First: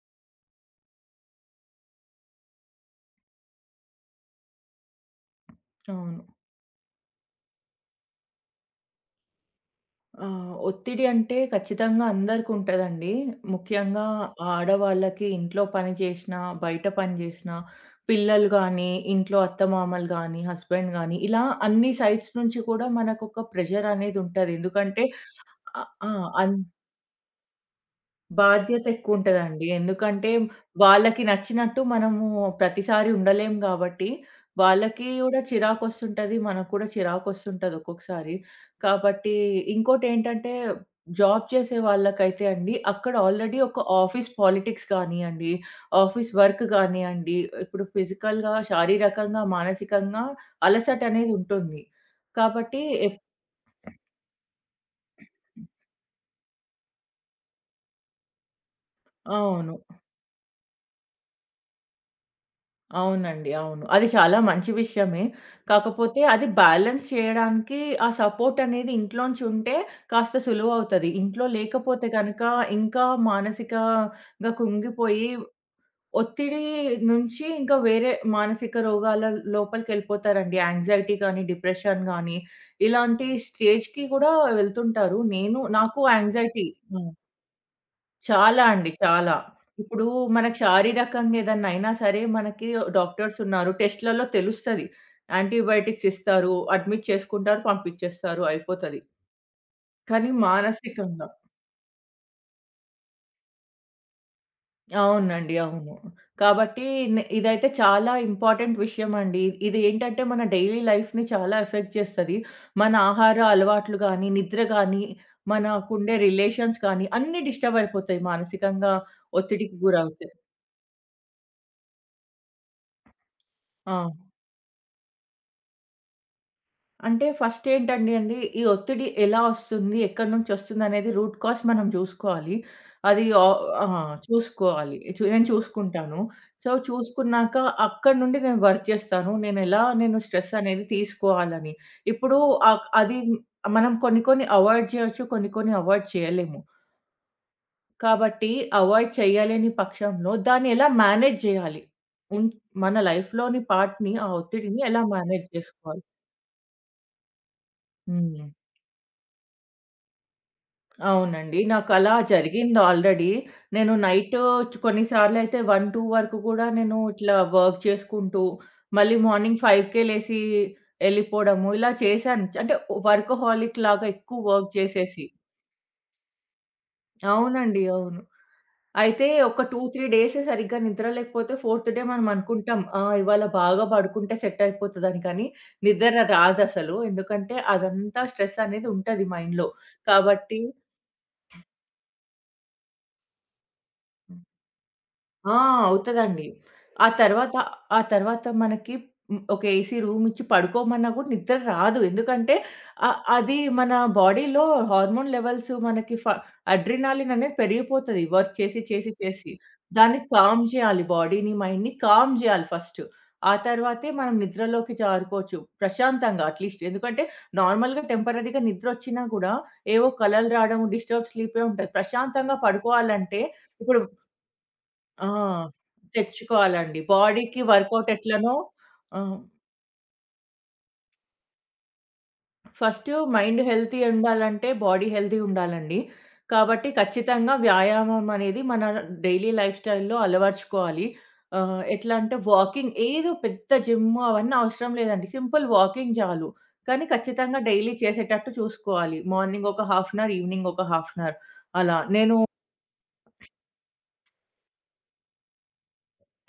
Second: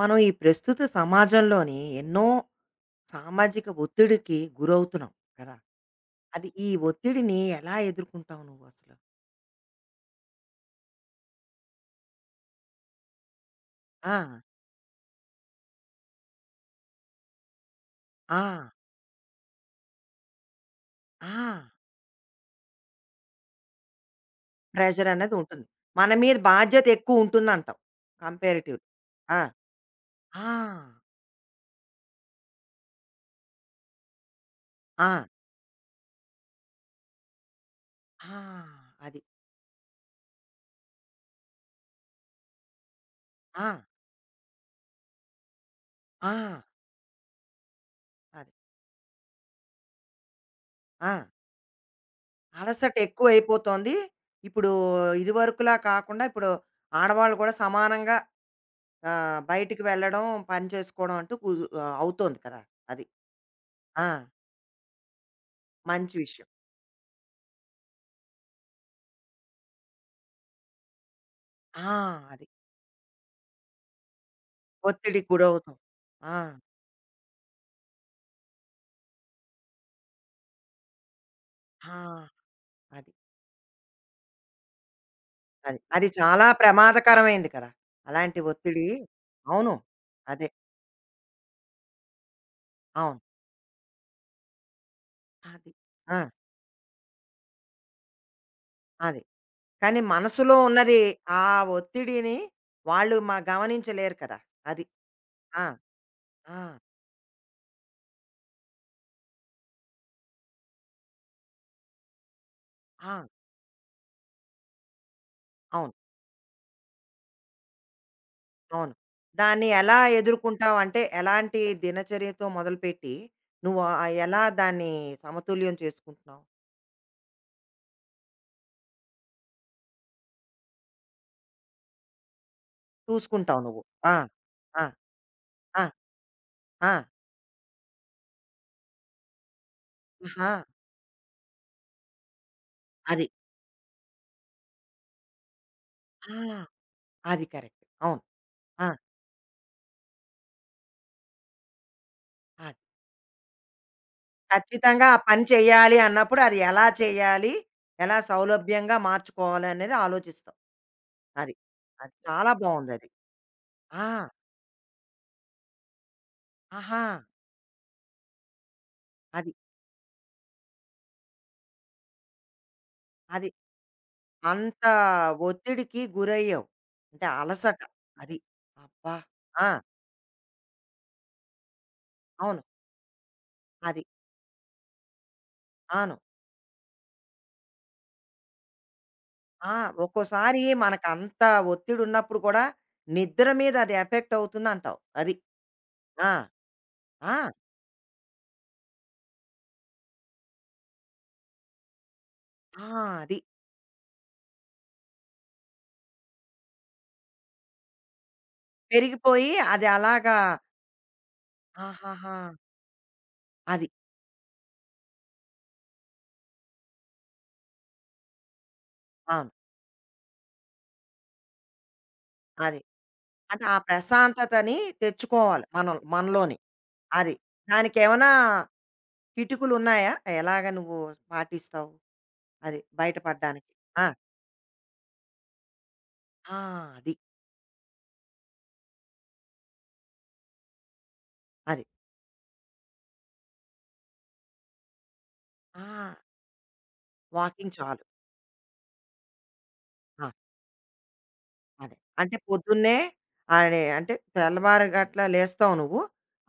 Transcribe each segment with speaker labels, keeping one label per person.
Speaker 1: మనం ఈ ప్రస్తుత సమాజంలోని ఎన్నో సామాజిక ఒత్తిడికి గురవుతున్నాం కదా?
Speaker 2: అవును.
Speaker 1: అది, ఈ ఒత్తిడిని ఎలా ఎదుర్కొంటావు నువ్వు అసలు?
Speaker 2: ఒత్తిడి అంటే ఖచ్చితంగా అందరికుంటదండి. ముఖ్యంగా
Speaker 1: ఆ
Speaker 2: ఆడవాళ్ళకి ఇంట్లో పని చేషినా, బయట పని చేషినా,
Speaker 1: ఆ
Speaker 2: పిల్లలు గానీ, ఇంట్లో అత్తమామలు గానీ, హస్బెండ్ గానీ,
Speaker 1: ఆ
Speaker 2: ఇలా అన్ని సైడ్స్ నుంచి కూడా మనకొక ప్రెషరనేదుంటది. ఎందుకంటే
Speaker 1: ప్రెషర్ అనేది ఉంటుంది.
Speaker 2: ఆహ్,
Speaker 1: మన
Speaker 2: ఆ!
Speaker 1: మీద
Speaker 2: అన్
Speaker 1: బాధ్యత ఎక్కువ ఉంటుంది అంటావు కంపారిటివ్.
Speaker 2: బాధ్యత
Speaker 1: ఆ
Speaker 2: ఎక్కువుంటదండి. ఎందుకంటే,
Speaker 1: ఆ
Speaker 2: వాళ్ళకి నచ్చినట్టు మనము ప్రతిసారి ఉండలేం గాబట్టి, వాళ్ళకి
Speaker 1: ఆ
Speaker 2: గూడా చిరాకొస్తుంటది. మనకు కూడా చిరాకొస్తుంటది ఒక్కొక్కసారి.
Speaker 1: ఆ, అది
Speaker 2: కాబట్టి ఇంకోటేంటంటే, జాబ్ చేసే వాళ్ళకైతే అండి, అక్కడ ఆల్రెడీ
Speaker 1: ఆ
Speaker 2: ఒక ఆఫీస్ పాలిటిక్స్ గానియండి,
Speaker 1: ఆ
Speaker 2: ఆఫీస్ వర్క్ గానియండి, ఇప్పుడు
Speaker 1: అది
Speaker 2: ఫిజికల్‌గా, శారీరకంగా, మానసికంగా
Speaker 1: ఆ
Speaker 2: అలసటనేది ఉంటుంది. కాబట్టి
Speaker 1: అలసట
Speaker 2: ఎప్
Speaker 1: ఎక్కువ అయిపోతోంది ఇప్పుడు. ఇదివరకులా కాకుండా ఇప్పుడు ఆడవాళ్ళు కూడా సమానంగా ఆ!
Speaker 2: అవును.
Speaker 1: బయటికి వెళ్ళడం, పని చేసుకోవడం అంటూ కుదు అవుతోంది కదా! అది.
Speaker 2: అవునండి. అవును.
Speaker 1: ఆ!
Speaker 2: అది చాలా మంచి విషయమే.
Speaker 1: మంచి
Speaker 2: కాకపోతే అది
Speaker 1: విషయం.
Speaker 2: బ్యాలెన్స్ చేయడానికి ఆ సపోర్ట్ అనేది ఇంట్లోంచి ఉంటే కాస్త సులువవుతది. ఇంట్లో
Speaker 1: ఆ!
Speaker 2: లేకపోతే గనక
Speaker 1: అది.
Speaker 2: ఇంకా మానసికంగా
Speaker 1: ఒత్తిడికి
Speaker 2: కుంగిపోయి
Speaker 1: గురవుతాం. ఆ!
Speaker 2: ఒత్తిడి నుంచి ఇంకా వేరే మానసిక రోగాల లోపలికెళ్ళిపోతారండి. యాంగ్జైటీ కానీ,
Speaker 1: ఆ!
Speaker 2: డిప్రెషన్ గానీ
Speaker 1: అది.
Speaker 2: ఇలాంటి స్టేజ్‌కి కూడా వెళ్తుంటారు. నేను
Speaker 1: అది.
Speaker 2: నాకు
Speaker 1: అది చాలా
Speaker 2: యాంగ్జైటీ.
Speaker 1: ప్రమాదకరమైంది కదా! అలాంటి
Speaker 2: చాలా
Speaker 1: ఒత్తిడి.
Speaker 2: అండి. చాలా.
Speaker 1: అవును.
Speaker 2: ఇప్పుడు
Speaker 1: అదే.
Speaker 2: మనకు శారీరకంగా ఏదన్నా అయినా సరే, మనకి
Speaker 1: అవును.
Speaker 2: డాక్టర్స్ ఉన్నారు. టెస్ట్‌లలో తెలుస్తది.
Speaker 1: అది.
Speaker 2: యాంటీబయోటిక్స్
Speaker 1: ఆ!
Speaker 2: ఇస్తారు. అడ్మిట్ చేసుకుంటారు. పంపించేస్తారు. అయిపోతది.
Speaker 1: అది. కానీ
Speaker 2: కానీ
Speaker 1: మనసులో ఉన్నది,
Speaker 2: మానసికంగా
Speaker 1: ఆ ఒత్తిడిని వాళ్ళు మ గమనించలేరు కదా! అది.
Speaker 2: అవునండి.
Speaker 1: ఆ!
Speaker 2: అవును.
Speaker 1: ఆ!
Speaker 2: కాబట్టి ఇదైతే చాలా ఇంపార్టెంట్ విషయం అండి. ఇది ఏంటంటే మన డైలీ లైఫ్‌ని చాలా ఎఫెక్ట్ చేస్తది. మన
Speaker 1: ఆ!
Speaker 2: ఆహార అలవాట్లు గానీ, నిద్ర గానీ,
Speaker 1: అవును.
Speaker 2: మనకుండే రిలేషన్స్ కానీ అన్నీ డిస్టర్బ్ అయిపోతాయి.
Speaker 1: అవును.
Speaker 2: మానసికంగా
Speaker 1: దాన్ని
Speaker 2: ఒత్తిడికి
Speaker 1: ఎలా
Speaker 2: గురవుతే.
Speaker 1: ఎదుర్కొంటావు? అంటే ఎలాంటి దినచర్యతో మొదలుపెట్టి నువ్వు
Speaker 2: ఆ!
Speaker 1: ఎలా దాన్ని సమతుల్యం చేసుకుంటున్నావు?
Speaker 2: అంటే ఫస్ట్ ఏంటండి అండి, ఈ ఒత్తిడి ఎలా ఒస్తుంది? ఎక్కడి నుంచొస్తుందనేది రూట్ కాజ్ మనం జూసుకోవాలి. అది
Speaker 1: చూసుకుంటావు నువ్వు.
Speaker 2: ఆ!
Speaker 1: ఆ! ఆ!
Speaker 2: చూసుకోవాలి. చు నేను
Speaker 1: ఆ!
Speaker 2: చూసుకుంటాను. సో,
Speaker 1: ఆ!
Speaker 2: చూసుకున్నాక అక్కడి నుండి నేను వర్క్ చేస్తాను. నేను
Speaker 1: ఆహా!
Speaker 2: స్ట్రెస్ అనేది తీసుకోవాలని. ఇప్పుడు అది
Speaker 1: అది.
Speaker 2: మనం కొన్ని కొన్ని అవాయిడ్ జేయొచ్చు. కొన్ని కొన్ని అవాయిడ్
Speaker 1: ఆ!
Speaker 2: చేయలేము.
Speaker 1: అది కరెక్ట్. అవును.
Speaker 2: కాబట్టి
Speaker 1: ఆ!
Speaker 2: అవాయిడ్ చేయలేని పక్షంలో దాన్ని ఎలా మేనేజ్ జేయాలి? ఉన్
Speaker 1: అది.
Speaker 2: మన లైఫ్‌లోని పార్ట్‌ని, ఆ ఒత్తిడిని ఎలా
Speaker 1: ఖచ్చితంగా ఆ పని
Speaker 2: మేనేజ్
Speaker 1: చేయాలి
Speaker 2: చేసుకోవాలి?
Speaker 1: అన్నప్పుడు అది ఎలా చేయాలి? ఎలా
Speaker 2: హ్మ్.
Speaker 1: సౌలభ్యంగా మార్చుకోవాలి అనేది ఆలోచిస్తావు. అది.
Speaker 2: అవునండి. నాకలా
Speaker 1: అది చాలా
Speaker 2: జరిగింది
Speaker 1: బావుందది.
Speaker 2: ఆల్రెడీ. నేను
Speaker 1: ఆ!
Speaker 2: నైటు చ్ కొన్నిసార్లయితే 1, 2 వరకు గూడా నేను
Speaker 1: ఆహా!
Speaker 2: ఇట్లా వర్క్ చేసుకుంటూ, మళ్ళీ
Speaker 1: అది.
Speaker 2: మార్నింగ్ 5కే లేసి ఎళ్ళిపోవడము, ఇలా చేశాను. అంటే
Speaker 1: అది.
Speaker 2: వర్కహాలిక్ లాగా ఎక్కువ వర్క్
Speaker 1: అంత
Speaker 2: చేసేసి.
Speaker 1: ఒత్తిడికి గురయ్యావు. అంటే అలసట.
Speaker 2: అవునండి. అవును.
Speaker 1: అది. అబ్బా!
Speaker 2: అయితే ఒక
Speaker 1: ఆ!
Speaker 2: 2, 3 డేస్ సరిగ్గా నిద్ర లేకపోతే ఫోర్త్ డే మనం
Speaker 1: అవును.
Speaker 2: అనుకుంటాం. ఆ! ఇవాళ బాగా
Speaker 1: అది.
Speaker 2: పడుకుంటే సెట్ అయిపోతదని. కానీ నిద్ర
Speaker 1: అవును.
Speaker 2: రాదసలు. ఎందుకంటే అదంతా స్ట్రెస్ అనేది ఉంటది మైండ్‌లో.
Speaker 1: ఆ!
Speaker 2: కాబట్టి
Speaker 1: ఒక్కోసారి మనకంత ఒత్తిడున్నప్పుడు కూడా నిద్ర మీద అది ఎఫెక్ట్ అవుతుందంటావు. అది.
Speaker 2: ఆ!
Speaker 1: ఆ!
Speaker 2: అవుతదండి. ఆ
Speaker 1: ఆ!
Speaker 2: తర్వాత ఆ తర్వాత మనకి హ్మ్, ఒక ఏసీ రూమ్ ఇచ్చి పడుకోమన్నా కూడా నిద్ర రాదు. ఎందుకంటే
Speaker 1: ఆ! అది.
Speaker 2: అది మన బాడీలో హార్మోన్ లెవెల్స్ మనకి ఫ అడ్రినాలిన్ అనేది పెరిగిపోతది. వర్క్ చేసి, చేసి,
Speaker 1: పెరిగిపోయి
Speaker 2: చేసి.
Speaker 1: అది
Speaker 2: దాన్ని
Speaker 1: అలాగా?
Speaker 2: కామ్ చేయాలి బాడీని, మైండ్‌ని కామ్
Speaker 1: ఆహాహా!
Speaker 2: చేయాలి ఫస్ట్. ఆ
Speaker 1: అది.
Speaker 2: తర్వాతే మనం నిద్రలోకి జారుకోవచ్చు ప్రశాంతంగా అట్‌లీస్ట్. ఎందుకంటే నార్మల్‌గా టెంపరరీగా నిద్రొచ్చినా
Speaker 1: అవును.
Speaker 2: కూడా ఏవో కలలు రావడం, డిస్టర్బ్ స్లీపే ఉంటది. ప్రశాంతంగా
Speaker 1: అది.
Speaker 2: పడుకోవాలంటే
Speaker 1: అంటే ఆ
Speaker 2: ఇప్పుడు
Speaker 1: ప్రశాంతతని
Speaker 2: ఆ!
Speaker 1: తెచ్చుకోవాలి మనం మనలోని.
Speaker 2: తెచ్చుకోవాలండి.
Speaker 1: అది.
Speaker 2: బాడీకి వర్కౌట్
Speaker 1: దానికేమైనా
Speaker 2: ఎట్లనో ఆహ్,
Speaker 1: కిటుకులున్నాయా? ఎలాగ నువ్వు పాటిస్తావు అది
Speaker 2: ఫస్ట్
Speaker 1: బయట
Speaker 2: మైండ్
Speaker 1: పడడానికి?
Speaker 2: హెల్తీ
Speaker 1: ఆ!
Speaker 2: ఉండాలంటే బాడీ హెల్తీ ఉండాలండి.
Speaker 1: ఆ!
Speaker 2: కాబట్టి
Speaker 1: అది.
Speaker 2: ఖచ్చితంగా వ్యాయామం అనేది మన డైలీ లైఫ్ స్టైల్‌లో అలవర్చుకోవాలి.
Speaker 1: అది.
Speaker 2: ఎట్లా అంటే వాకింగ్ ఏదో పెద్ద జిమ్ అవన్నీ అవసరం లేదండి. సింపుల్
Speaker 1: ఆ!
Speaker 2: వాకింగ్ చాలు. కానీ ఖచ్చితంగా
Speaker 1: వాకింగ్
Speaker 2: డైలీ
Speaker 1: చాలు.
Speaker 2: చేసేటట్టు చూసుకోవాలి. మార్నింగ్ ఒక half an
Speaker 1: ah!
Speaker 2: Hour, evening ఒక హాఫ్ అన్ అవర్
Speaker 1: అదే.
Speaker 2: అలా.
Speaker 1: అంటే పొద్దున్నే, అదే అంటే తెల్లవారు గట్ల లేస్తావు నువ్వు.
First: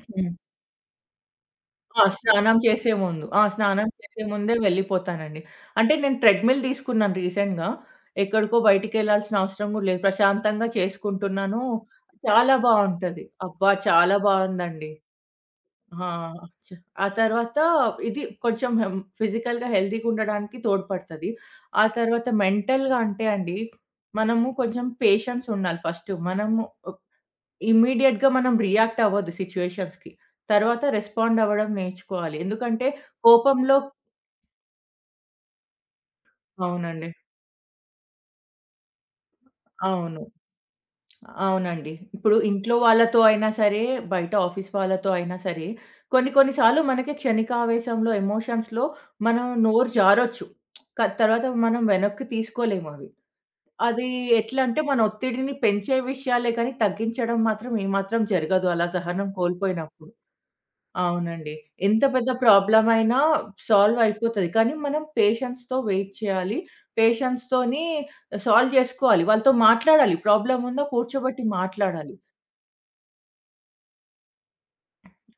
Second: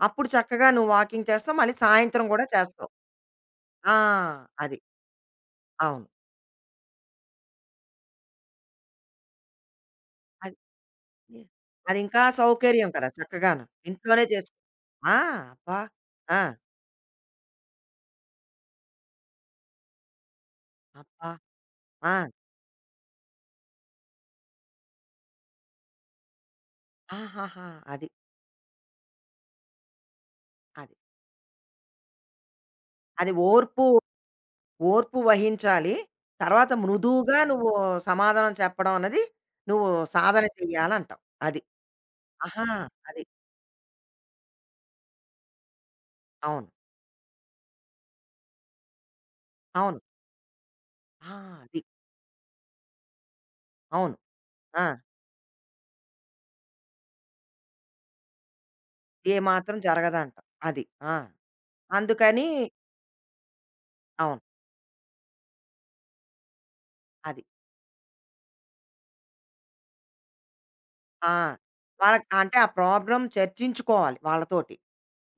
Speaker 1: అప్పుడు
Speaker 2: హ్మ్.
Speaker 1: చక్కగా నువ్వు వాకింగ్ చేస్తావు. మళ్ళీ
Speaker 2: ఆ!
Speaker 1: సాయంత్రం కూడా
Speaker 2: స్నానం
Speaker 1: చేస్తావు.
Speaker 2: చేసే ముందు. ఆ! స్నానం
Speaker 1: ఆ!
Speaker 2: చేసే ముందే
Speaker 1: అది.
Speaker 2: వెళ్ళిపోతానండి. అంటే
Speaker 1: అవును.
Speaker 2: నేను ట్రెడ్‌మిల్ తీసుకున్నాను రీసెంట్‌గా. ఎక్కడికో బయటికెళ్ళాల్సిన అవసరం గూడా లేదు.
Speaker 1: అది.
Speaker 2: ప్రశాంతంగా చేసుకుంటున్నాను.
Speaker 1: అదింకా
Speaker 2: చాలా
Speaker 1: సౌకర్యం కదా!
Speaker 2: బావుంటది.
Speaker 1: చక్కగాను.
Speaker 2: అబ్బా! చాలా
Speaker 1: ఇంట్లోనే చేసుకో.
Speaker 2: బావుందండి.
Speaker 1: ఆ! అబ్బా!
Speaker 2: ఆ!
Speaker 1: ఆ!
Speaker 2: చ ఆ తర్వాత ఇది కొంచెం హెం ఫిజికల్‌గా హెల్తీగా ఉండడానికి తోడ్పడతది.
Speaker 1: అబ్బా!
Speaker 2: ఆ
Speaker 1: ఆ!
Speaker 2: తర్వాత మెంటల్‌గా అంటే అండి, మనము కొంచెం పేషెన్స్ ఉండాలి ఫస్ట్. మనము
Speaker 1: ఆహాహా! అది.
Speaker 2: ఇమ్మీడియేట్‌గా మనం రియాక్ట్ అవ్వద్దు సిట్యుయేషన్స్‌కి. తర్వాత
Speaker 1: అది.
Speaker 2: రెస్పాండ్ అవ్వడం నేర్చుకోవాలి. ఎందుకంటే
Speaker 1: అది
Speaker 2: కోపంలో
Speaker 1: ఓర్పు, ఓర్పు వహించాలి. తర్వాత
Speaker 2: అవునండి.
Speaker 1: మృదువుగా నువ్వు సమాధానం చెప్పడం అన్నది నువ్వు
Speaker 2: అవును.
Speaker 1: సాధన చెయ్యాలంటావు. అది.
Speaker 2: అవునండి. ఇప్పుడు
Speaker 1: ఆహా!
Speaker 2: ఇంట్లో వాళ్ళతో
Speaker 1: అది.
Speaker 2: అయినా సరే, బయట ఆఫీస్ వాళ్ళతో అయినా సరే, కొన్ని కొన్ని
Speaker 1: అవును.
Speaker 2: సార్లు మనకి క్షణికావేశంలో ఎమోషన్స్‌లో మనం నోరు
Speaker 1: అవును.
Speaker 2: జారొచ్చు.
Speaker 1: ఆ!
Speaker 2: తర్వాత
Speaker 1: అది.
Speaker 2: మనం వెనక్కి తీసుకోలేము అవి. అది
Speaker 1: అవును.
Speaker 2: ఎట్లా అంటే
Speaker 1: ఆ!
Speaker 2: మన ఒత్తిడిని పెంచే విషయాలే కానీ తగ్గించడం మాత్రం ఏమాత్రం జరగదు అలా సహనం
Speaker 1: ఏ మాత్రం
Speaker 2: కోల్పోయినప్పుడు.
Speaker 1: జరగదంటావు. అది. ఆ!
Speaker 2: అవునండి. ఎంత పెద్ద
Speaker 1: అందుకని
Speaker 2: ప్రాబ్లమ్ అయినా సాల్వ్
Speaker 1: అవును.
Speaker 2: అయిపోతది. కానీ మనం పేషెన్స్‌తో వెయిట్ చేయాలి.
Speaker 1: అది.
Speaker 2: పేషెన్స్‌తోని సాల్వ్ చేసుకోవాలి. వాళ్ళతో మాట్లాడాలి. ప్రాబ్లమ్ ఉందా
Speaker 1: ఆ!
Speaker 2: కూర్చోబెట్టి మాట్లాడాలి.
Speaker 1: వాళ్ళకి అంటే ఆ ప్రాబ్లమ్ చర్చించుకోవాలి వాళ్ళతోటి.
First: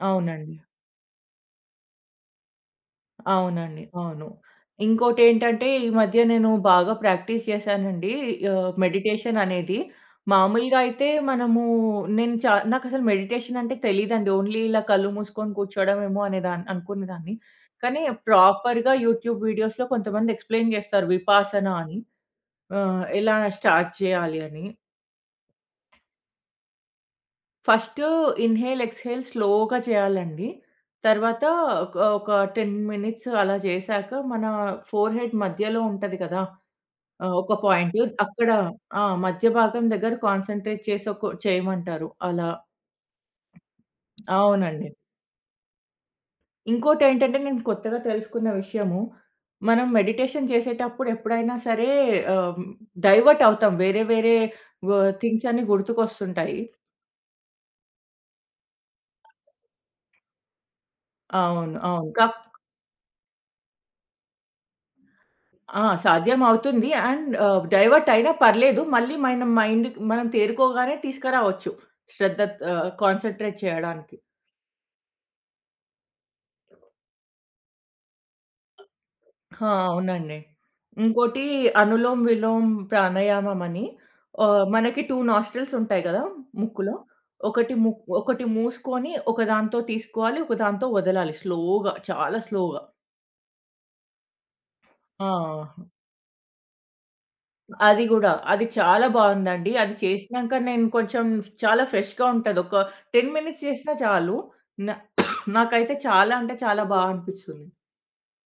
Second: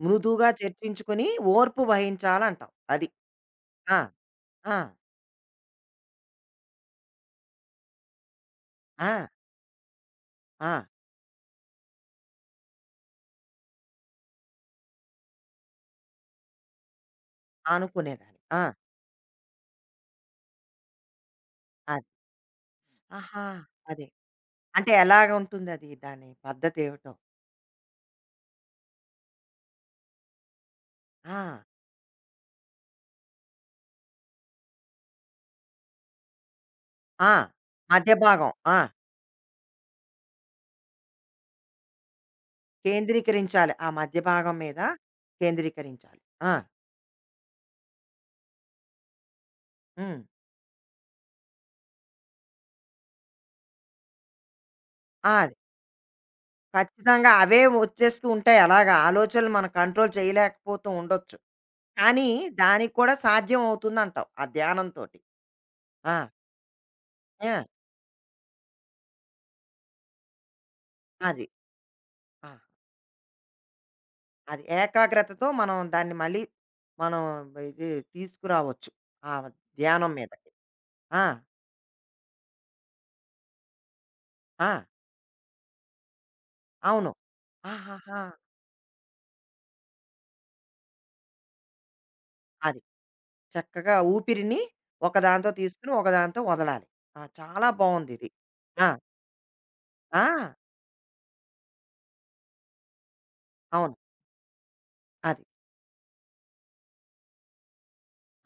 Speaker 1: మృదువుగా
Speaker 2: అవునండి.
Speaker 1: చర్చించుకుని ఓర్పు వహించాలంటావు. అది.
Speaker 2: అవునండి.
Speaker 1: ఆ!
Speaker 2: అవును.
Speaker 1: ఆ!
Speaker 2: ఇంకోటేంటంటే, ఈ మధ్య నేను బాగా ప్రాక్టీస్ చేశానండి.
Speaker 1: ఆ!
Speaker 2: మెడిటేషన్ అనేది.
Speaker 1: ఆ!
Speaker 2: మామూలుగా అయితే మనము నేను చా నాకసలు మెడిటేషన్ అంటే తెలీదండి. ఓన్లీ ఇలా కళ్ళు మూసుకొని కూర్చోవడమేమో అనేదాన్ని అనుకునేదాన్ని. కానీ
Speaker 1: అనుకునేదాన్ని. ఆ!
Speaker 2: ప్రాపర్‌గా యూట్యూబ్ వీడియోస్‌లో కొంతమంది ఎక్స్‌ప్లెయిన్ చేస్తారు విపాసన అని.
Speaker 1: అది.
Speaker 2: ఎలా
Speaker 1: ఆహా!
Speaker 2: స్టార్ట్
Speaker 1: అదే.
Speaker 2: చేయాలి అని.
Speaker 1: అంటే ఎలాగుంటుందది, దాని పద్ధతేమిటో?
Speaker 2: ఫస్ట్ ఇన్‌హేల్, ఎక్స్‌హేల్ స్లోగా చేయాలండి.
Speaker 1: ఆ!
Speaker 2: తర్వాత ఒక ఒక 10 మినిట్స్ అలా చేశాక మన ఫోర్‌హెడ్ మధ్యలో ఉంటది కదా!
Speaker 1: ఆ!
Speaker 2: ఒక పాయింట్.
Speaker 1: మధ్య
Speaker 2: అక్కడ
Speaker 1: భాగం. ఆ!
Speaker 2: ఆ! మధ్య భాగం దగ్గర కాన్సంట్రేట్ చేసి ఒక చేయమంటారు అలా.
Speaker 1: కేంద్రీకరించాలి. ఆ మధ్య భాగం మీద
Speaker 2: అవునండి.
Speaker 1: కేంద్రీకరించాలి. ఆ!
Speaker 2: ఇంకోటేంటంటే నేను కొత్తగా తెలుసుకున్న విషయము, మనం
Speaker 1: హ్మ్.
Speaker 2: మెడిటేషన్ చేసేటప్పుడు ఎప్పుడైనా సరే ఆహ్, డైవర్ట్ అవుతాం. వేరే వేరే వ
Speaker 1: ఆ!
Speaker 2: థింగ్స్
Speaker 1: అది.
Speaker 2: అన్ని గుర్తుకొస్తుంటాయి.
Speaker 1: ఖచ్చితంగా అవే వచ్చేస్తూ ఉంటాయి. అలాగా ఆలోచనలు మనం కంట్రోల్ చేయలేకపోతూ ఉండొచ్చు.
Speaker 2: అవును. అవును. కా
Speaker 1: కానీ దానికి కూడా సాధ్యం అవుతుందంటావు ఆ ధ్యానంతోటి.
Speaker 2: ఆ!
Speaker 1: ఆ!
Speaker 2: సాధ్యమవుతుంది. అండ్
Speaker 1: ఆ!
Speaker 2: డైవర్ట్ అయినా పర్లేదు. మళ్ళీ మనం తేరుకోగానే
Speaker 1: అది.
Speaker 2: తీసుకురావచ్చు. శ్రద్ధ
Speaker 1: ఆ!
Speaker 2: కాన్సంట్రేట్ చేయడానికి.
Speaker 1: అది ఏకాగ్రతతో మనం దాన్ని మళ్ళీ మనం ఇది తీసుకురావచ్చు ఆ
Speaker 2: ఆ!
Speaker 1: ధ్యానం
Speaker 2: అవునండి.
Speaker 1: మీదకి. ఆ!
Speaker 2: ఇంకోటి అనులోమ్, విలోమ్ ప్రాణాయామం అని
Speaker 1: ఆ!
Speaker 2: మనకి 2 నాస్ట్రిల్స్ ఉంటాయి కదా! ముక్కులో.
Speaker 1: అవును.
Speaker 2: ఒకటి ము
Speaker 1: ఆహాహా!
Speaker 2: ఒకటి మూసుకొని, ఒకదాంతో తీసుకోవాలి, ఒకదాంతో వదలాలి స్లోగా. చాలా
Speaker 1: అది.
Speaker 2: స్లోగా.
Speaker 1: చక్కగా ఊపిరిని
Speaker 2: ఆ!
Speaker 1: ఒకదాంతో తీసుకుని ఒకదాంతో వదలాలి. ఆ! చాలా
Speaker 2: అది గూడా.
Speaker 1: బావుందిది.
Speaker 2: అది
Speaker 1: ఆ!
Speaker 2: చాలా బావుందండి. అది చేసినాక
Speaker 1: ఆ!
Speaker 2: నేను చాలా ఫ్రెష్‌గా ఉంటది. ఒక 10 మినిట్స్
Speaker 1: అవును.
Speaker 2: చేసినా చాలు. న
Speaker 1: అది.
Speaker 2: నాకైతే చాలా బా అనిపిస్తుంది.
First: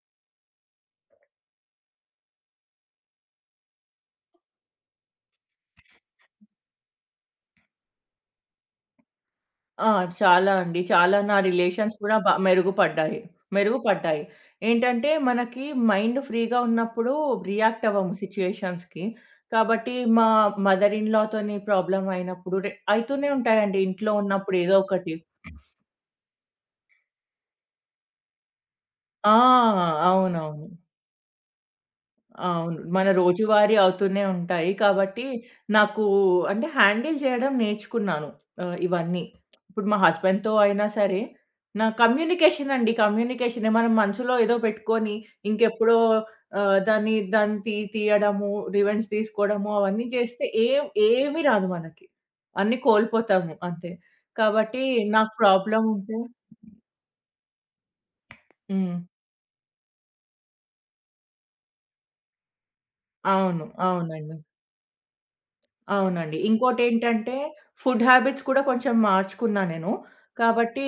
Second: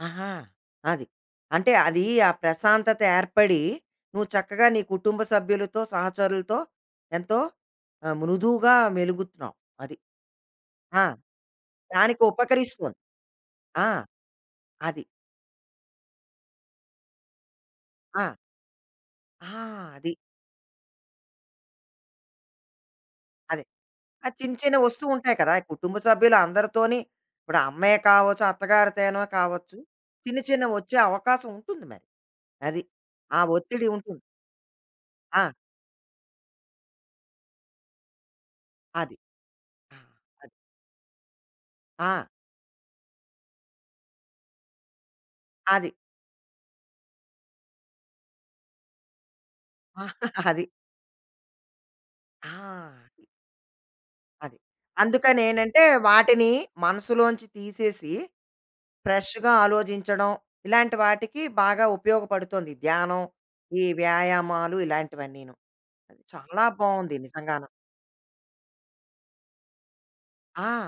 Speaker 1: ఆహా! అది. అంటే అది ఆ ప్రశాంతత ఏర్పడి, నువ్వు చక్కగా నీ కుటుంబ సభ్యులతో, సహచరులతో ఎంతో మృదువుగా మెలుగుతున్నావు.
Speaker 2: ఆ!
Speaker 1: అది.
Speaker 2: చాలా అండి.
Speaker 1: ఆ!
Speaker 2: చాలా నా రిలేషన్స్ కూడా
Speaker 1: దానికి
Speaker 2: బా
Speaker 1: ఉపకరిస్తుంది.
Speaker 2: మెరుగుపడ్డాయి.
Speaker 1: ఆ!
Speaker 2: మెరుగుపడ్డాయి.
Speaker 1: అది.
Speaker 2: ఏంటంటే మనకి మైండ్ ఫ్రీగా ఉన్నప్పుడు రియాక్ట్ అవ్వము
Speaker 1: ఆ!
Speaker 2: సిట్యుయేషన్స్‌కి.
Speaker 1: ఆ!
Speaker 2: కాబట్టి
Speaker 1: అది.
Speaker 2: మదర్ ఇన్ లాతోని ప్రాబ్లమ్ అయినప్పుడు అయితూనే
Speaker 1: అదే.
Speaker 2: ఉంటాయండి ఇంట్లో
Speaker 1: ఆ చిన్న
Speaker 2: ఉన్నప్పుడు
Speaker 1: చిన్న
Speaker 2: ఏదో
Speaker 1: వస్తూ
Speaker 2: ఒకటి.
Speaker 1: ఉంటాయి కదా! ఈ కుటుంబ సభ్యులు అందరితోని. ఇప్పుడు అమ్మే కావచ్చు, అత్తగారితేనో
Speaker 2: ఆ!
Speaker 1: కావచ్చు. చిన్న
Speaker 2: అవునవును.
Speaker 1: చిన్నవి వచ్చే అవకాశం ఉంటుంది మరి.
Speaker 2: అవును.
Speaker 1: అది.
Speaker 2: మన
Speaker 1: ఆ
Speaker 2: రోజువారీ
Speaker 1: ఒత్తిడి ఉంటుంది.
Speaker 2: అవుతూనే ఉంటాయి. కాబట్టి
Speaker 1: ఆ!
Speaker 2: నాకు అంటే హ్యాండిల్ చేయడం నేర్చుకున్నాను.
Speaker 1: అది.
Speaker 2: ఇవన్నీ. ఇప్పుడు మా
Speaker 1: ఆ!
Speaker 2: హస్బెండ్‌తో
Speaker 1: అది.
Speaker 2: అయినా సరే, నా
Speaker 1: ఆ!
Speaker 2: కమ్యూనికేషన్ అండి. కమ్యూనికేషనే మనం మనసులో ఏదో పెట్టుకొని
Speaker 1: అది.
Speaker 2: ఇంకెప్పుడో దాన్ని దాన్ని తీ తీయడము, రివెంజ్ తీసుకోవడము
Speaker 1: ఆ,
Speaker 2: అవన్నీ చేస్తే
Speaker 1: అది.
Speaker 2: ఏమి రాదు మనకి.
Speaker 1: ఆ!
Speaker 2: అన్నీ
Speaker 1: అది.
Speaker 2: కోల్పోతాము అంతే.
Speaker 1: అది.
Speaker 2: కాబట్టి నాకు
Speaker 1: అందుకనేంటంటే
Speaker 2: ప్రాబ్లమ్ ఉంటే
Speaker 1: వాటిని మనసులోంచి తీసేసి
Speaker 2: హ్మ్.
Speaker 1: ఫ్రెష్‌గా ఆలోచించడం ఇలాంటి వాటికి బాగా ఉపయోగపడుతోంది. ధ్యానం,
Speaker 2: అవును.
Speaker 1: ఈ
Speaker 2: అవునండి.
Speaker 1: వ్యాయామాలు ఇలాంటివన్నీను. అది
Speaker 2: అవునండి.
Speaker 1: చాలా బావుంది
Speaker 2: ఇంకోటేంటంటే
Speaker 1: నిజంగాను.
Speaker 2: ఫుడ్ హ్యాబిట్స్ కూడా కొంచెం మార్చుకున్నా నేను.
Speaker 1: ఆ!
Speaker 2: కాబట్టి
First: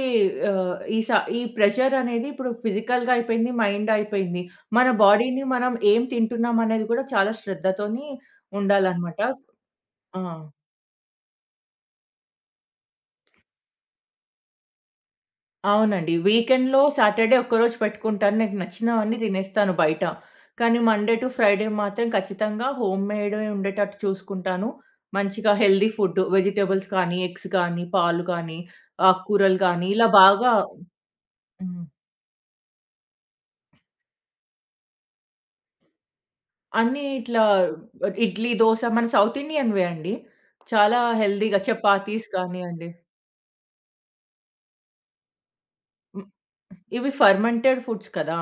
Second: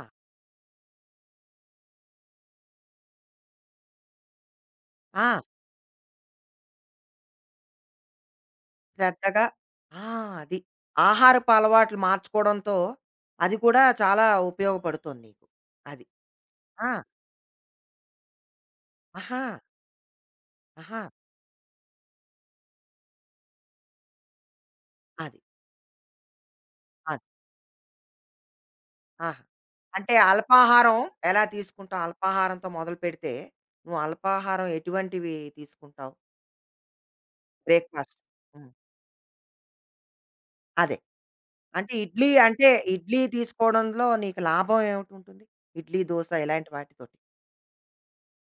Speaker 2: ఆహ్, ఈ స ఈ ప్రెషర్ అనేది ఇప్పుడు ఫిజికల్‌గా అయిపోయింది, మైండ్ అయిపోయింది. మన
Speaker 1: ఆ!
Speaker 2: బాడీని మనం ఏం తింటున్నాం అనేది కూడా చాలా శ్రద్ధతోని ఉండాలనమాట.
Speaker 1: శ్రద్ధగా. ఆ!
Speaker 2: ఆ!
Speaker 1: అది. ఆహారపు అలవాట్లు మార్చుకోవడంతో అది కూడా చాలా ఉపయోగపడుతోంది నీకు. అది.
Speaker 2: అవునండి. వీకెండ్‌లో
Speaker 1: ఆ!
Speaker 2: సాటర్‌డే ఒక్కరోజు పెట్టుకుంటాను. నాకు నచ్చినవన్నీ
Speaker 1: ఆహా!
Speaker 2: తినేస్తాను బయట. కానీ
Speaker 1: ఆహా!
Speaker 2: మండే టు ఫ్రైడే మాత్రం ఖచ్చితంగా హోమ్‌మేడే ఉండేటట్టు చూసుకుంటాను.
Speaker 1: అది.
Speaker 2: మంచిగా హెల్తీ ఫుడ్ వెజిటబుల్స్ కానీ,
Speaker 1: అది.
Speaker 2: ఎగ్స్ కానీ, పాలు కానీ,
Speaker 1: ఆహా!
Speaker 2: ఆకుకూరలు కానీ ఇలా
Speaker 1: అంటే
Speaker 2: బాగా
Speaker 1: అల్పాహారం ఎలా
Speaker 2: హ్మ్.
Speaker 1: తీసుకుంటావు? అల్పాహారంతో మొదలుపెడితే నువ్వు అల్పాహారం ఎటువంటివి తీసుకుంటావు?
Speaker 2: అన్నీ ఇట్లా
Speaker 1: బ్రేక్‌ఫాస్ట్.
Speaker 2: ఇడ్లీ,
Speaker 1: హ్మ్.
Speaker 2: దోస మన సౌత్ ఇండియన్‌వే అండి.
Speaker 1: అదే.
Speaker 2: చాలా హెల్తీగా
Speaker 1: అంటే
Speaker 2: చపాతీస్
Speaker 1: ఇడ్లీ అంటే
Speaker 2: కానియండి
Speaker 1: ఇడ్లీ తీసుకోవడంలో నీకు లాభం ఏమిటుంటుంది? ఇడ్లీ,
Speaker 2: హ్మ్.
Speaker 1: దోస ఇలాంటి
Speaker 2: ఇవి
Speaker 1: వాటితోటి.
Speaker 2: ఫర్మెంటెడ్ ఫుడ్స్ కదా!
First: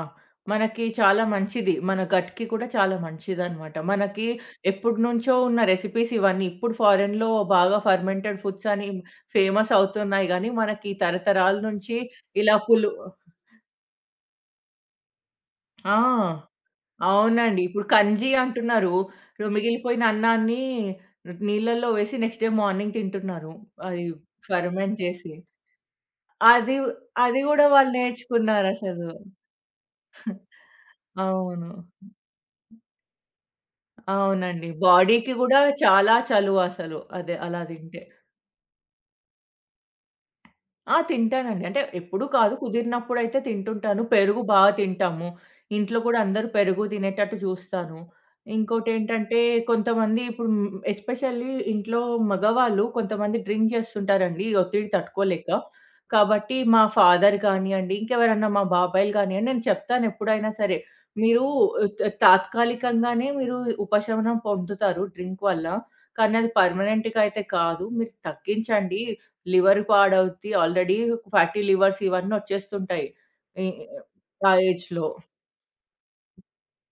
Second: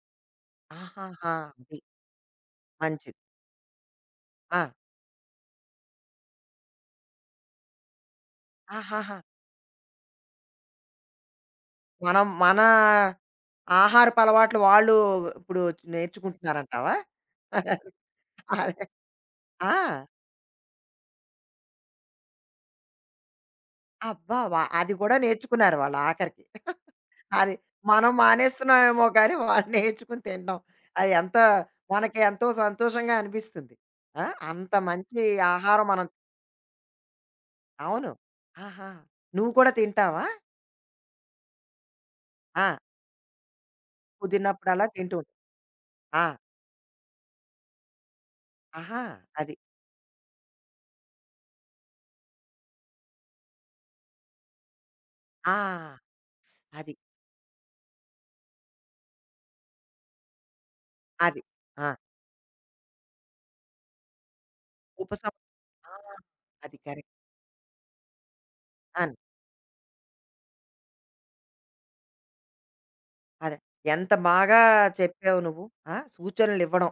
Speaker 2: మనకి చాలా
Speaker 1: ఆహాహా!
Speaker 2: మంచిది.
Speaker 1: అది.
Speaker 2: మన గట్‌కి కూడా చాలా
Speaker 1: మంచిది.
Speaker 2: మంచిదనమాట. మనకి
Speaker 1: ఆ!
Speaker 2: ఎప్పటినుంచో ఉన్న రెసిపీస్ ఇవన్నీ. ఇప్పుడు ఫారెన్‌లో బాగా ఫర్మెంటెడ్ ఫుడ్స్ అని
Speaker 1: ఆహాహా!
Speaker 2: ఫేమస్ అవుతున్నాయి గానీ, మనకి తరతరాల నుంచి
Speaker 1: మనం
Speaker 2: ఇలా
Speaker 1: మనా
Speaker 2: పులు
Speaker 1: ఆహారపు అలవాట్లు వాళ్ళు ఇప్పుడు
Speaker 2: ఆ!
Speaker 1: నేర్చుకుంటున్నారంటావా?
Speaker 2: అవునండి. ఇప్పుడు కంజీ
Speaker 1: అదే.
Speaker 2: అంటున్నారు.
Speaker 1: ఆ!
Speaker 2: మిగిలిపోయిన అన్నాన్ని నీళ్ళల్లో వేసి నెక్స్ట్ డే మార్నింగ్ తింటున్నారు. అది
Speaker 1: అబ్బా! వ అది
Speaker 2: ఫర్మెంట్
Speaker 1: కూడా
Speaker 2: చేసి.
Speaker 1: నేర్చుకున్నారు వాళ్ళు ఆఖరికి.
Speaker 2: అది అది
Speaker 1: అది,
Speaker 2: గూడా వాళ్ళు
Speaker 1: మనం మానేస్తున్నామేమో
Speaker 2: నేర్చుకున్నారసలు.
Speaker 1: కానీ వాళ్ళు నేర్చుకుని తినడం. అది ఎంత
Speaker 2: అవును.
Speaker 1: మనకి ఎంతో సంతోషంగా అనిపిస్తుంది. ఆ!
Speaker 2: అవునండి.
Speaker 1: అంత మంచి
Speaker 2: బాడీకి గూడా
Speaker 1: ఆహారం మనం.
Speaker 2: చాలా చలువ అసలు. అదే అలా తింటే.
Speaker 1: అవును. ఆహా! నువ్వు కూడా తింటావా?
Speaker 2: ఆ! తింటానండి. అంటే ఎప్పుడూ కాదు.
Speaker 1: ఆ!
Speaker 2: కుదిరినప్పుడైతే తింటుంటాను. పెరుగు బాగా
Speaker 1: కుదిరినప్పుడల్లా తింటూ
Speaker 2: తింటాము.
Speaker 1: ఉంటావు.
Speaker 2: ఇంట్లో కూడా
Speaker 1: ఆ!
Speaker 2: అందరూ పెరుగు తినేటట్టు చూస్తాను.
Speaker 1: ఆహా!
Speaker 2: ఇంకోటేంటంటే
Speaker 1: అది.
Speaker 2: కొంతమంది ఇప్పుడు హ్మ్, ఎస్పెషల్లీ ఇంట్లో మగవాళ్ళు కొంతమంది డ్రింక్ చేస్తుంటారండి. ఈ ఒత్తిడి తట్టుకోలేక.
Speaker 1: ఆ!
Speaker 2: కాబట్టి మా
Speaker 1: అది.
Speaker 2: ఫాదర్ కానియండి, ఇంకెవరన్నా మా బాబాయిలు కానియండి నేను చెప్తాను ఎప్పుడైనా సరే.
Speaker 1: అది.
Speaker 2: మీరు
Speaker 1: ఆ!
Speaker 2: త తాత్కాలికంగానే మీరు ఉపశమనం పొందుతారు
Speaker 1: ఉపసం.
Speaker 2: డ్రింక్ వల్ల.
Speaker 1: ఆ!
Speaker 2: కానీ అది
Speaker 1: అది కరెక్ట్.
Speaker 2: పర్మనెంట్‌గా అయితే కాదు. మీరు తగ్గించండి.
Speaker 1: ఆ!
Speaker 2: లివర్ పాడవుద్ది. ఆల్రెడీ ఫ్యాటీ లివర్స్ ఇవన్నీ వచ్చేస్తుంటాయి.
Speaker 1: అదే.
Speaker 2: ఈ
Speaker 1: ఎంత
Speaker 2: ఆ
Speaker 1: బాగా
Speaker 2: ఏజ్‌లో.
Speaker 1: చెప్పావు నువ్వు. ఆ! సూచనలివ్వడం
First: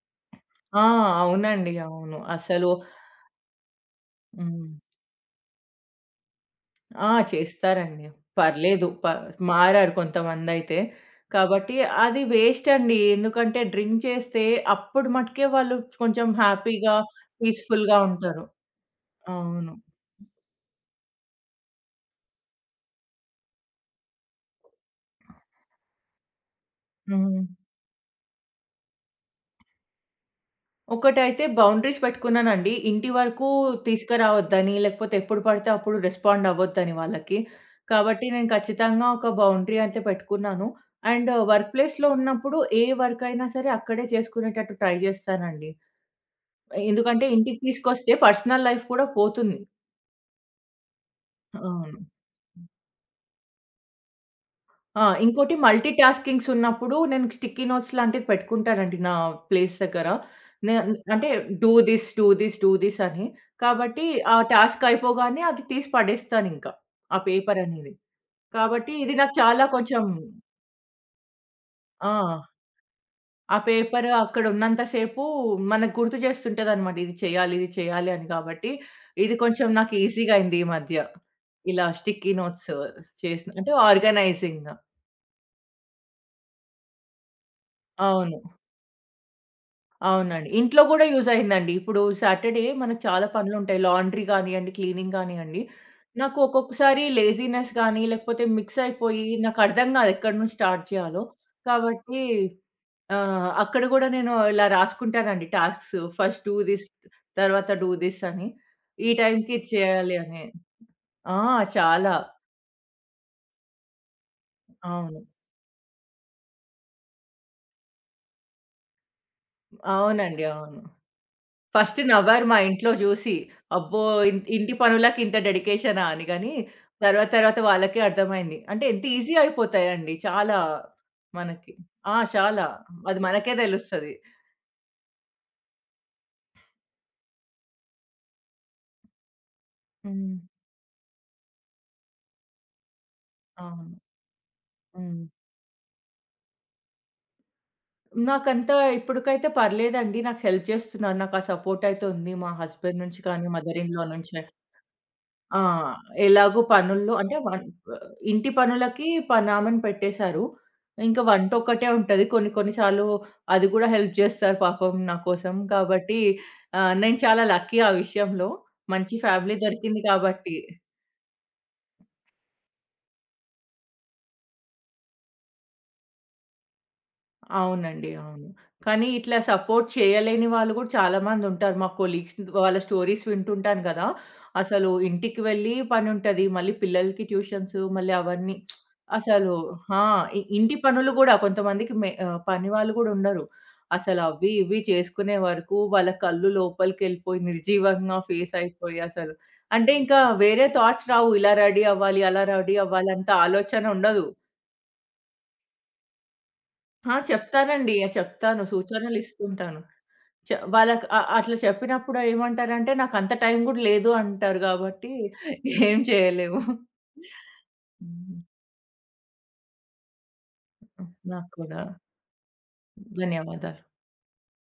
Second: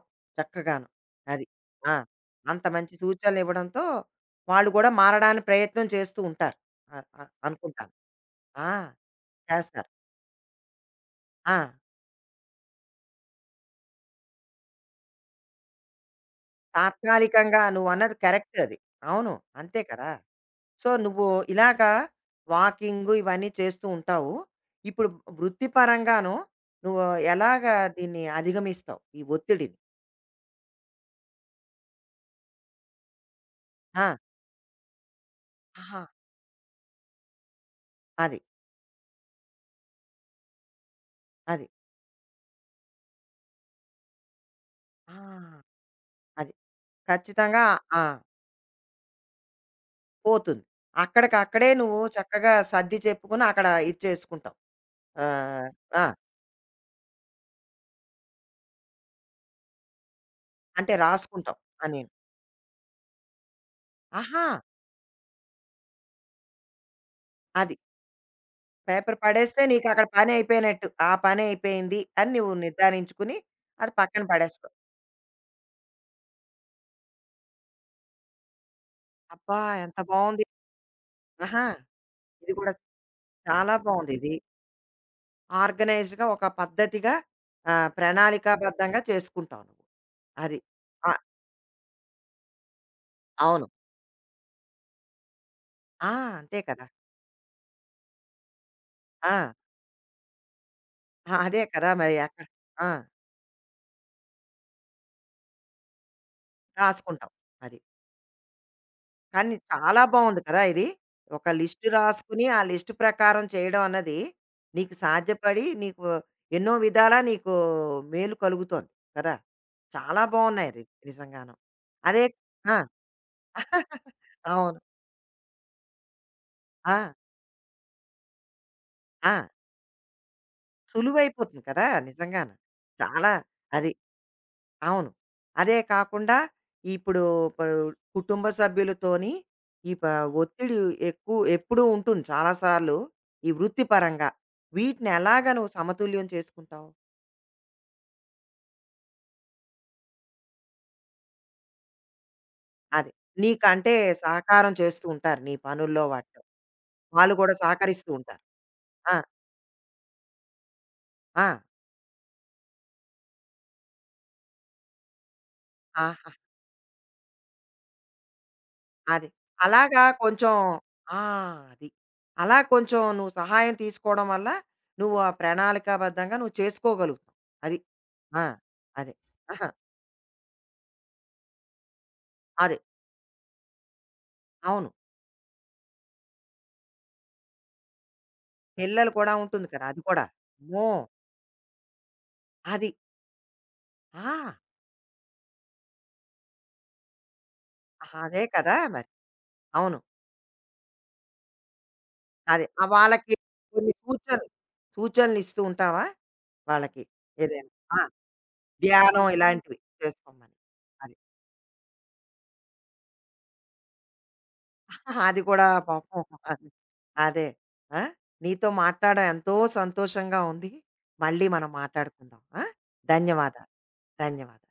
Speaker 2: ఆ!
Speaker 1: చక్కగాను. అది.
Speaker 2: అవునండి.
Speaker 1: ఆ!
Speaker 2: అవును.
Speaker 1: అంత
Speaker 2: అసలు
Speaker 1: మంచి సూచనలివ్వడంతో వాళ్ళు
Speaker 2: హ్మ్.
Speaker 1: కూడా మారడానికి ప్రయత్నం చేస్తూ ఉంటారు అ
Speaker 2: ఆ!
Speaker 1: అ అనుకుంటాను.
Speaker 2: చేస్తారండి.
Speaker 1: ఆ!
Speaker 2: పర్లేదు. ప
Speaker 1: చేస్తారు.
Speaker 2: మారారు కొంతమందైతే.
Speaker 1: ఆ!
Speaker 2: కాబట్టి అది వేస్ట్ అండి. ఎందుకంటే డ్రింక్ చేస్తే అప్పుడు మట్టుకే వాళ్ళు కొంచెం హ్యాపీగా,
Speaker 1: తాత్కాలికంగా
Speaker 2: పీస్‌ఫుల్‌గా
Speaker 1: నువ్వన్నది
Speaker 2: ఉంటారు.
Speaker 1: కరెక్ట్ అది. అవును.
Speaker 2: అవును.
Speaker 1: అంతే కదా! సో, నువ్వు ఇలాగా వాకింగు ఇవన్నీ చేస్తూ ఉంటావు. ఇప్పుడు వృత్తిపరంగాను నువ్వు
Speaker 2: హ్మ్.
Speaker 1: ఎలాగా దీన్ని అధిగమిస్తావు? ఈ ఒత్తిడిని?
Speaker 2: ఒకటైతే బౌండరీస్ పెట్టుకున్నానండి. ఇంటి వరకు
Speaker 1: ఆ!
Speaker 2: తీసుకురావద్దని, లేకపోతే ఎప్పుడు పడితే అప్పుడు
Speaker 1: ఆహా!
Speaker 2: రెస్పాండ్ అవ్వద్దని వాళ్ళకి. కాబట్టి
Speaker 1: అది.
Speaker 2: నేను ఖచ్చితంగా ఒక బౌండరీ అయితే పెట్టుకున్నాను. అండ్
Speaker 1: అది.
Speaker 2: వర్క్ ప్లేస్‌లో ఉన్నప్పుడు ఏ వర్క్ అయినా సరే అక్కడే చేసుకునేటట్టు ట్రై
Speaker 1: ఆ!
Speaker 2: చేస్తానండి.
Speaker 1: అది.
Speaker 2: ఎందుకంటే ఇంటికి
Speaker 1: ఖచ్చితంగా ఆ!
Speaker 2: తీసుకొస్తే పర్సనల్ లైఫ్ కూడా పోతుంది.
Speaker 1: పోతుంది. అక్కడికక్కడే
Speaker 2: అవును.
Speaker 1: నువ్వు చక్కగా సర్ది చెప్పుకొని అక్కడ ఇది చేసుకుంటావు.
Speaker 2: ఆ! ఇంకోటి
Speaker 1: ఆహ్,
Speaker 2: మల్టీ
Speaker 1: ఆ!
Speaker 2: టాస్కింగ్స్ ఉన్నప్పుడు నేను స్టిక్కీ నోట్స్ లాంటివి పెట్టుకుంటానండి నా ప్లేస్ దగ్గర. నే
Speaker 1: అంటే
Speaker 2: అంటే
Speaker 1: రాసుకుంటావు
Speaker 2: డూ థిస్,
Speaker 1: అనిను.
Speaker 2: డూ థిస్, డూ థిస్ అని. కాబట్టి ఆ
Speaker 1: ఆహా!
Speaker 2: టాస్క్ అయిపోగానే అది తీసి పడేస్తానింకా. ఆ పేపర్
Speaker 1: అది.
Speaker 2: అనేది. కాబట్టి ఇది
Speaker 1: పేపర్
Speaker 2: నాకు
Speaker 1: పడేస్తే
Speaker 2: చాలా కొంచెం
Speaker 1: నీకక్కడ పనయిపోయినట్టు. ఆ పనయిపోయింది
Speaker 2: ఆ!
Speaker 1: అని నువ్వు నిర్ధారించుకుని
Speaker 2: ఆ
Speaker 1: అది
Speaker 2: పేపర్
Speaker 1: పక్కన
Speaker 2: అక్కడ
Speaker 1: పడేస్తావు.
Speaker 2: ఉన్నంత సేపు మనకు గుర్తు చేస్తుంటదనమాట. ఇది చేయాలి, ఇది చేయాలి అని కాబట్టి ఇది
Speaker 1: అబ్బా!
Speaker 2: కొంచెం నాకు
Speaker 1: ఎంత
Speaker 2: ఈజీగా
Speaker 1: బావుంది.
Speaker 2: అయింది ఈ మధ్య.
Speaker 1: ఆహా!
Speaker 2: ఇలా స్టిక్కీ
Speaker 1: ఇది
Speaker 2: నోట్స్
Speaker 1: కూడా
Speaker 2: అంటే
Speaker 1: చాలా బావుందిది.
Speaker 2: ఆర్గనైజింగ్.
Speaker 1: ఆర్గనైజ్డ్‌గా ఒక పద్ధతిగా,
Speaker 2: అవును.
Speaker 1: ప్రణాళికాబద్ధంగా చేసుకుంటావు నువ్వు.
Speaker 2: అవునండి.
Speaker 1: అది.
Speaker 2: ఇంట్లో గూడా
Speaker 1: ఆ!
Speaker 2: యూజ్ అయిందండి. ఇప్పుడు సాటర్‌డే మనకు చాలా
Speaker 1: అవును.
Speaker 2: పనులుంటాయి. లాండ్రీ గానియండి, క్లీనింగ్ గానియండి.
Speaker 1: ఆ!
Speaker 2: నాకు
Speaker 1: అంతే కదా!
Speaker 2: ఒక్కొక్కసారి లేజీనెస్ గానీ, లేకపోతే మిక్స్ అయిపోయి
Speaker 1: ఆ!
Speaker 2: నాకర్థం గాదు ఎక్కడి నుంచి స్టార్ట్ చేయాలో.
Speaker 1: ఆ, అదే కదా! మరి
Speaker 2: కాబట్టి
Speaker 1: అక్కడ. ఆ!
Speaker 2: అక్కడ గూడా నేను ఇలా రాసుకుంటానండి టాస్క్స్. ఫస్ట్ డూ దిస్,
Speaker 1: రాసుకుంటాం.
Speaker 2: తర్వాత
Speaker 1: అది.
Speaker 2: డూ దిస్ అని. ఈ టైంకి
Speaker 1: కానీ
Speaker 2: ఇది
Speaker 1: చాలా
Speaker 2: చేయాలి
Speaker 1: బావుంది
Speaker 2: అని.
Speaker 1: కదా ఇది!
Speaker 2: ఆ!
Speaker 1: ఒక లిస్ట్
Speaker 2: చాలా.
Speaker 1: రాసుకుని, ఆ లిస్ట్ ప్రకారం చేయడం అన్నది నీకు
Speaker 2: అవును.
Speaker 1: సాధ్యపడి, నీకు ఎన్నో విధాలా నీకు మేలు కలుగుతోంది కదా! చాలా
Speaker 2: అవునండి.
Speaker 1: బావున్నాయి
Speaker 2: అవును.
Speaker 1: రి నిజంగాను.
Speaker 2: ఫస్ట్
Speaker 1: అదే.
Speaker 2: నవ్వారు మా
Speaker 1: ఆ!
Speaker 2: ఇంట్లో చూసి. అబ్బో! ఇంటి
Speaker 1: అవును.
Speaker 2: పనులకి ఇంత డెడికేషనా అని గాని,
Speaker 1: ఆ!
Speaker 2: తర్వాత తర్వాత వాళ్ళకే అర్థమైంది. అంటే ఎంత
Speaker 1: ఆ!
Speaker 2: ఈజీ అయిపోతాయండి చాలా
Speaker 1: సులువైపోతుంది
Speaker 2: మనకి.
Speaker 1: కదా
Speaker 2: ఆ!
Speaker 1: నిజంగాను!
Speaker 2: చాలా. అది
Speaker 1: చాలా.
Speaker 2: మనకే
Speaker 1: అది.
Speaker 2: తెలుస్తది.
Speaker 1: అవును. అదే కాకుండా ఇప్పుడు ప కుటుంబ సభ్యులతోని ఈ ప
Speaker 2: హ్మ్.
Speaker 1: ఒత్తిడి ఎక్కువ ఎప్పుడూ ఉంటుంది చాలా సార్లు ఈ
Speaker 2: అవును.
Speaker 1: వృత్తిపరంగా. వీటిని
Speaker 2: హ్మ్.
Speaker 1: ఎలాగా నువ్వు సమతుల్యం చేసుకుంటావు?
Speaker 2: నాకంత ఇప్పటికైతే పర్లేదండి. నాకు హెల్ప్ చేస్తున్నారు. నాకు ఆ సపోర్ట్ అయితే ఉంది. మా హస్బెండ్
Speaker 1: అది.
Speaker 2: నుంచి కానీ, మదర్
Speaker 1: నీకంటే
Speaker 2: ఇన్ లా నుంచి.
Speaker 1: సహకారం చేస్తూ ఉంటారు నీ
Speaker 2: ఆ!
Speaker 1: పనుల్లో వాటిలో.
Speaker 2: ఎలాగో పనుల్లో
Speaker 1: వాళ్ళు
Speaker 2: అంటే
Speaker 1: కూడా
Speaker 2: వం ఆహ్,
Speaker 1: సహకరిస్తూ ఉంటారు.
Speaker 2: ఇంటి పనులకి
Speaker 1: ఆ!
Speaker 2: పనామెను పెట్టేశారు. ఇంక
Speaker 1: ఆ!
Speaker 2: వంటొక్కటే ఉంటది. కొన్ని కొన్ని సార్లు అది గూడా హెల్ప్ జేస్తారు పాపం నా కోసం. కాబట్టి
Speaker 1: ఆహా!
Speaker 2: నేను చాలా లక్కీ ఆ విషయంలో. మంచి
Speaker 1: అది.
Speaker 2: ఫ్యామిలీ దొరికింది
Speaker 1: అలాగా కొంచెం
Speaker 2: కాబట్టి.
Speaker 1: ఆ! అది. అలా కొంచెం నువ్వు సహాయం తీసుకోవడం వల్ల, నువ్వు ఆ ప్రణాళికాబద్ధంగా నువ్వు చేసుకోగలుగుతావు. అది.
Speaker 2: అవునండి.
Speaker 1: ఆ!
Speaker 2: అవును. కానీ
Speaker 1: అదే.
Speaker 2: ఇట్లా
Speaker 1: ఆహా!
Speaker 2: సపోర్ట్ చేయలేని వాళ్ళు గూడా చాలామందుంటారు. మా కొలీగ్స్
Speaker 1: అదే.
Speaker 2: వాళ్ళ స్టోరీస్ వింటుంటాను గదా!
Speaker 1: అవును.
Speaker 2: అసలు ఇంటికి వెళ్ళి పనుంటది. మళ్ళీ పిల్లలకి ట్యూషన్స్ మళ్ళీ అవన్నీ
Speaker 1: పిల్లలు కూడా
Speaker 2: అసలు
Speaker 1: ఉంటుంది కదా! అది
Speaker 2: ఆ!
Speaker 1: కూడా.
Speaker 2: ఇంటి
Speaker 1: అమ్మో!
Speaker 2: పనులు గూడా కొంతమందికి పని
Speaker 1: అది.
Speaker 2: వాళ్ళు గూడా ఉండరు. అసలు
Speaker 1: ఆ!
Speaker 2: అవి ఇవి చేసుకునే వరకు వాళ్ళ కళ్ళు లోపలికెళ్ళిపోయి నిర్జీవంగా
Speaker 1: అదే
Speaker 2: ఫేస్
Speaker 1: కదా
Speaker 2: అయిపోయి
Speaker 1: మరి!
Speaker 2: అసలు అంటే
Speaker 1: అవును.
Speaker 2: ఇంకా వేరే థాట్స్ రావు. ఇలా రెడీ అవ్వాలి, అలా
Speaker 1: అదే.
Speaker 2: రెడీ అవ్వాలి అంత
Speaker 1: వాళ్ళకి
Speaker 2: ఆలోచన
Speaker 1: కొన్ని
Speaker 2: ఉండదు.
Speaker 1: సూచనలు, సూచనలిస్తూ ఉంటావా వాళ్ళకి?
Speaker 2: ఆ!
Speaker 1: ఏదైనా?
Speaker 2: చెప్తానండి.
Speaker 1: ఆ!
Speaker 2: ఆ, చెప్తాను.
Speaker 1: ధ్యానం ఇలాంటివి
Speaker 2: సూచనలిస్తుంటాను. చె
Speaker 1: చేసుకోమని.
Speaker 2: వాళ్ళకి
Speaker 1: అది.
Speaker 2: అ అట్లా చెప్పినప్పుడు ఏమంటారంటే, "నాకంత టైం గూడా లేదు" అంటారు గాబట్టి
Speaker 1: ఆహా, అది కూడా
Speaker 2: ఏం
Speaker 1: పాపం.
Speaker 2: చేయలేము.
Speaker 1: అది. అదే. ఆ!
Speaker 2: హ్మ్.
Speaker 1: నీతో మాట్లాడడం ఎంతో సంతోషంగా ఉంది. మళ్ళీ
Speaker 2: నాకు
Speaker 1: మనం
Speaker 2: కూడా.
Speaker 1: మాట్లాడుకుందాం. ఆ! ధన్యవాదాలు.
Speaker 2: ధన్యవాదాలు.
Speaker 1: ధన్యవాదాలు.